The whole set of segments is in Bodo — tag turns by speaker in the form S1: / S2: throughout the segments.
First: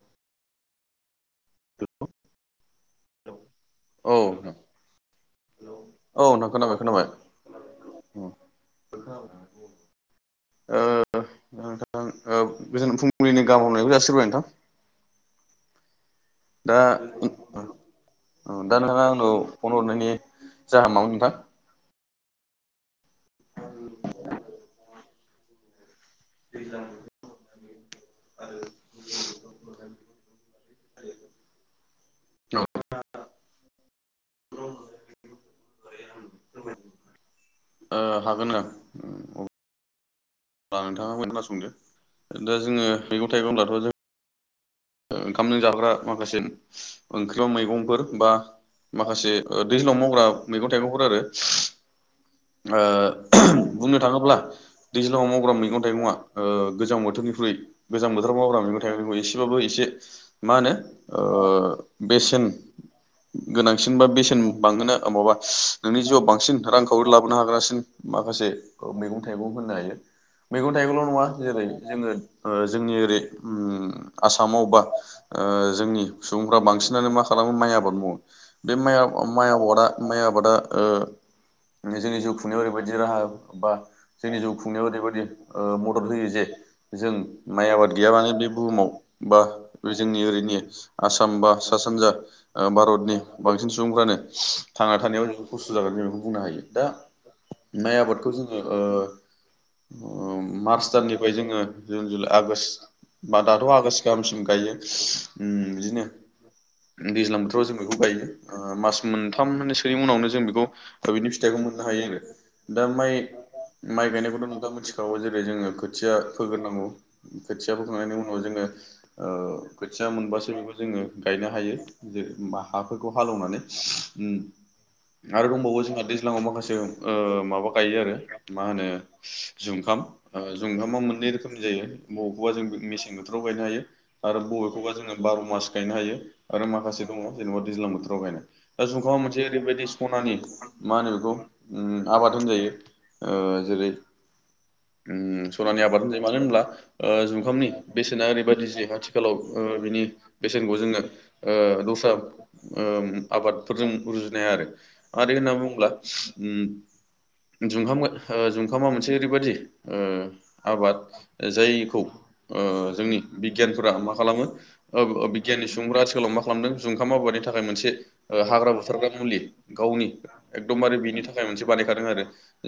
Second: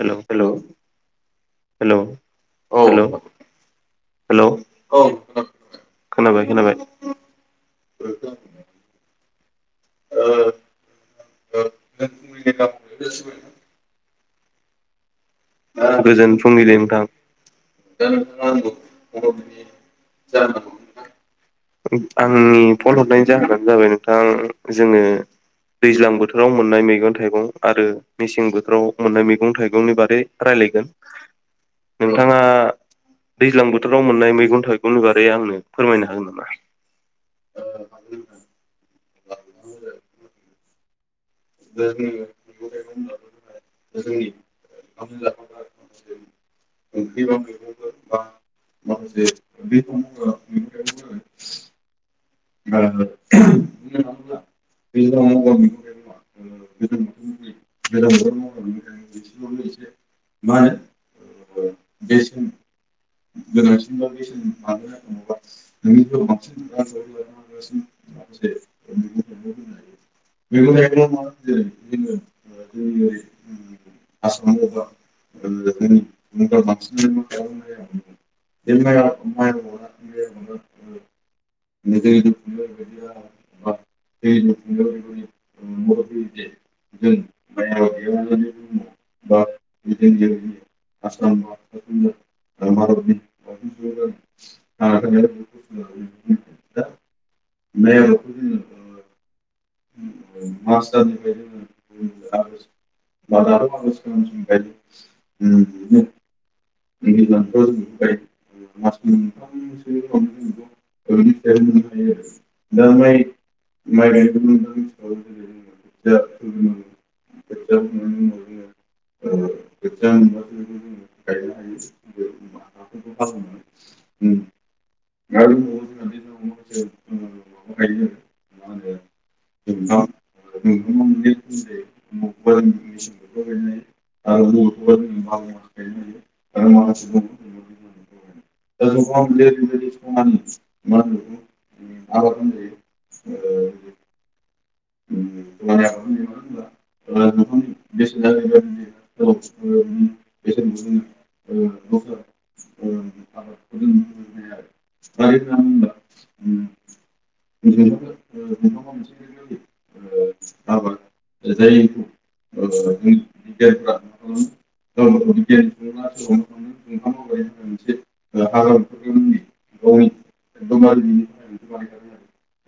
S1: हेल' हेल' हेल' औ।
S2: औ
S1: हेल'?
S2: औ नोंथां खोनाबाय खोनाबाय। ओ नोंथां ओ गोजोन फुंबिलिनि गाहाम हामलायनायखौ जासिरबाय आं। [unintelligible]
S1: गोजोन फुंबिलि नोंथां। दा
S2: औ
S1: नोंथाङा
S2: दा नोंथाङा आंनाव फन हरनायनि जाहोना मामोन नोंथां
S1: [unintelligible] आंनि फन हरनायनि जाहोनानो जाबाय नोंथां जोङो दैज्लां बोथोराव मोननाय मैगं थाइगं आरो मेसें बोथोराव मोननाय मैगं थाइगंनि बारै रायलायगोन। नोंथाङा दैज्लां बोथोराव मोननाय मैगं थाइगं बारै आं नो फोरमायनो हागोन नामा?
S2: ओ हागोन नोंथां अब्ला नोंथाङा खोना संदो दा जोङो मैगं थाइगंब्लाथ' जों ओंखामजों जाग्रा माखासे ओंख्रि मैगंफोर बा माखासे दैज्लां मावग्रा मैगं थाइगंफोर आरो। ओ बुंनो थाङोब्ला दैज्लाङाव मावग्रा मैगं थाइगङा ओ गोजां बोथोरनिख्रुइ गोजां बोथोराव मावग्रा मैगं थाइखौ एसेबाबो एसे मा होनो ओ बेसेन गोनांसिन बा बेसेन बांहोनो माबा नोंनि जिउआव बांसिन रांखावरि लाबोनो हाग्रासिन मा खासे मैगं थाइगं होननो हायो। मैगं थाइगंल' नङा जेरै जोङो ओ जोंनि ओरै उम आसामाव बा ओ जोंनि सुबुंफ्रा बांसिनानो मा खालामो माइ आबाद मावो। बे माइ आव माइ आवादा माइ आबादा ओ जोंनि जिउ खुंनायाव ओरैबायदि राहा बा जोंनि जिउ खुंनायाव ओरैबायदि ओ मदद होयो जे जों माइ आबाद गैयाबानो बे बुहुमाव बा जोंनि ओरैनि आसाम बा सा सानजा ओ भारतनि बांसिन सुबुंफ्रानो थांना थानायाव जोबो खस्थ' जागोन जों बेखौ बुंनो हायो। दा माइ आबादखौ जोंङो ओ ओ मार्च दाननिफ्राय जोंङो जुन, जुलाइ, आगोष्ट आबाद दाथ' आगष्ट गाहामसिम गायो।
S1: उम।
S2: दैज्लां बोथोराव जों बेखौ गायो। ओ मास मोन्थामसोनि उनावनो जों बेखौ बिनि फिथाइखौ मोननो हायो।
S1: ओम
S2: आरो
S1: दा‌ माइ
S2: माइ गायनायखौथ' नोंथांङा मिथिखागौ जेरै जोंङो खोथिया फोगोरनांगौ। खोथिया फोखांनायनि उनाव जोंङो ओ खोथिया मोनबासो बेखौ‌ गायनो हायो। जेरै‌ होमबा हाफोरखौ हालेवनानै उम आरो दंबावो जोंहा दैज्लांङाव माखासे ओ माबा गायो आरो मा होनो जुंखाम। ओ जुंखाम आ मोननै रोखोमनि जायो बबेखौबा जोंङो मेसें बोथोराव गायनो‌ हायो आरो बबे खौबा जोंङो बार' मास गायनो हायो। आरो माखासे दंङ जेनेबा दैज्लां बोथोराव गायनाय। दा जुखामा मोनसे ओरैबायदि सनानि मा होनो बेखौ ओ आबाद होनजायो। ओ जेरै ओ सनानि आबाद होनजायो। मानो होनब्ला जुखामनि बेसेना ओरैबायदि जे आथिखालाव ओ बिनि बेसेनखौ जोङो ओ दस्रा ओम आबादफोरजों रुजुनो हाया आरो। आरो होनना बुंब्ला उम जुंखाम ओ जुंखामा मोनसे ओरैबादि ओ आबाद जायखौ ओ जोंनि बिगियानफोरा माखा खालामो ओ ओ बिगियाननि सुबुंफोरा आथिखालाव मा खालामदों जुंखाम आबादनि थाखाय मोनसे हाग्रा बुथारग्रा मुलि गावनि एकदमबारे बिनि थाखाय मोनसे बानायखादों आरो।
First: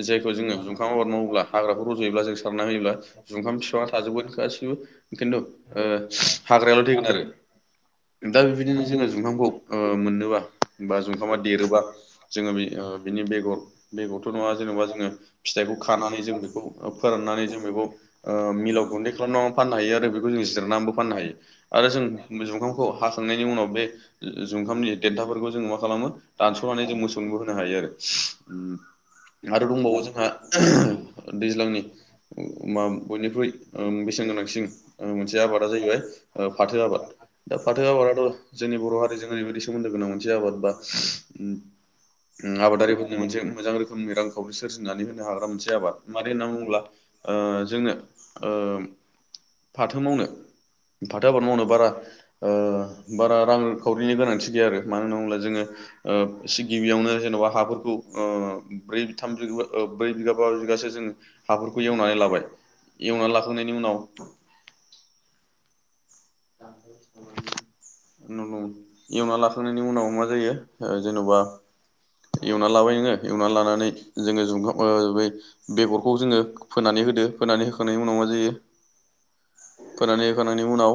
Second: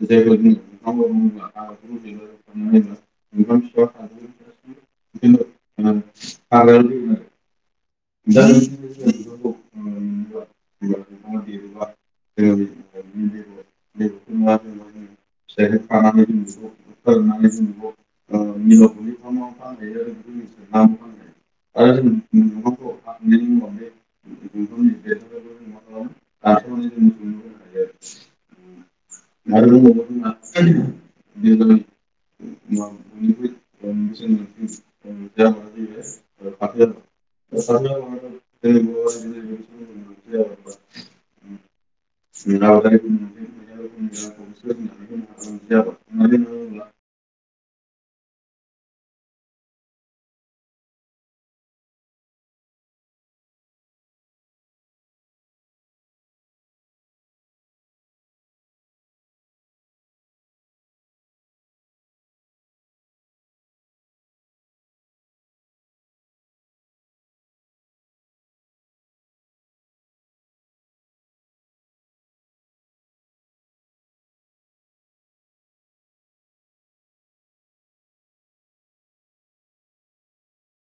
S2: जायखौ जोंङो जुंखांम आबाद मावोब्ला हाग्राखौ रज'योब्ला जों सारना होयोब्ला जुखाम बिफांआ थाजोबगोन गासैबो खिन्थु ओ हाग्रायाल' थैगोन आरो। दा बेबायदिनो जोंङो जुंखामखौ ओ मोननोबा बा जुंखामा देरोबा जोंङो बि ओ बिनि बेगर बेगरथ' नंङा जेनेबा जोंङो फिथाइखौ खानानै जों बेखौ फोराननानै जों बेखौ ओ मिलाव गुन्दै खालामनानै फाननो हायो आरो बेखौ जों जिरनानैबो फाननो हायो। जों
S1: आरो [inaudible]
S2: जुखामखौ हाखांनायनि उनाव बे जुखामनि देन्थाफोरखौ जोंङो मा खालामो दानस'नानै जों मोसौबो होनो हायो आरो।
S1: [inaudible]
S2: आरो दंबावो जोंहा दैज्लांनि मा बयनिख्रुइ बेसे न गोनांसिन ओ मोनसे आबादा जाहैबाय ओ फाथो आबाद। दा फाथो आबादाथ' जोंनि बर' हारिजों ओरैबायदि सोमोन्दो गोनां मोनसे आबाद बा ओं आबादारिफोरनो मोनसे मोजां रोखोमनि रांखावरि सोरजिनानै होनो हाग्रा मोनसे आबाद। मानो होननानै बुङोब्ला ओ जोङो ओ फाथो मावनो फाथो आबाद मावनो बारा ओ बारा रांखावरिनि गोनांथि गैया आरो। मानो होनना बुंब्ला जोङो ओ एसे गिबियावनो जेनेबा हाफोरखौ ओ ब्रै थाम ब्रै ओ ब्रै बिगा बा बिगा जों हाफोरखौ एवनानै लाबाय एवनानै लाखांनायनि उनाव
S1: [inaudible] [inaudible]
S2: [inaudible] एवना लाखांनायनि उनाव मा जायो, जेन'बा एवना लाबाय नोंङो एवना लानानै जोंङो ज'खा [inaudible] बेगरखौ जोंङो फोनानै होदो होनानै होखांनायनि उनाव मा जायो
S1: [inaudible]
S2: फोननानै होखांनायनि उनाव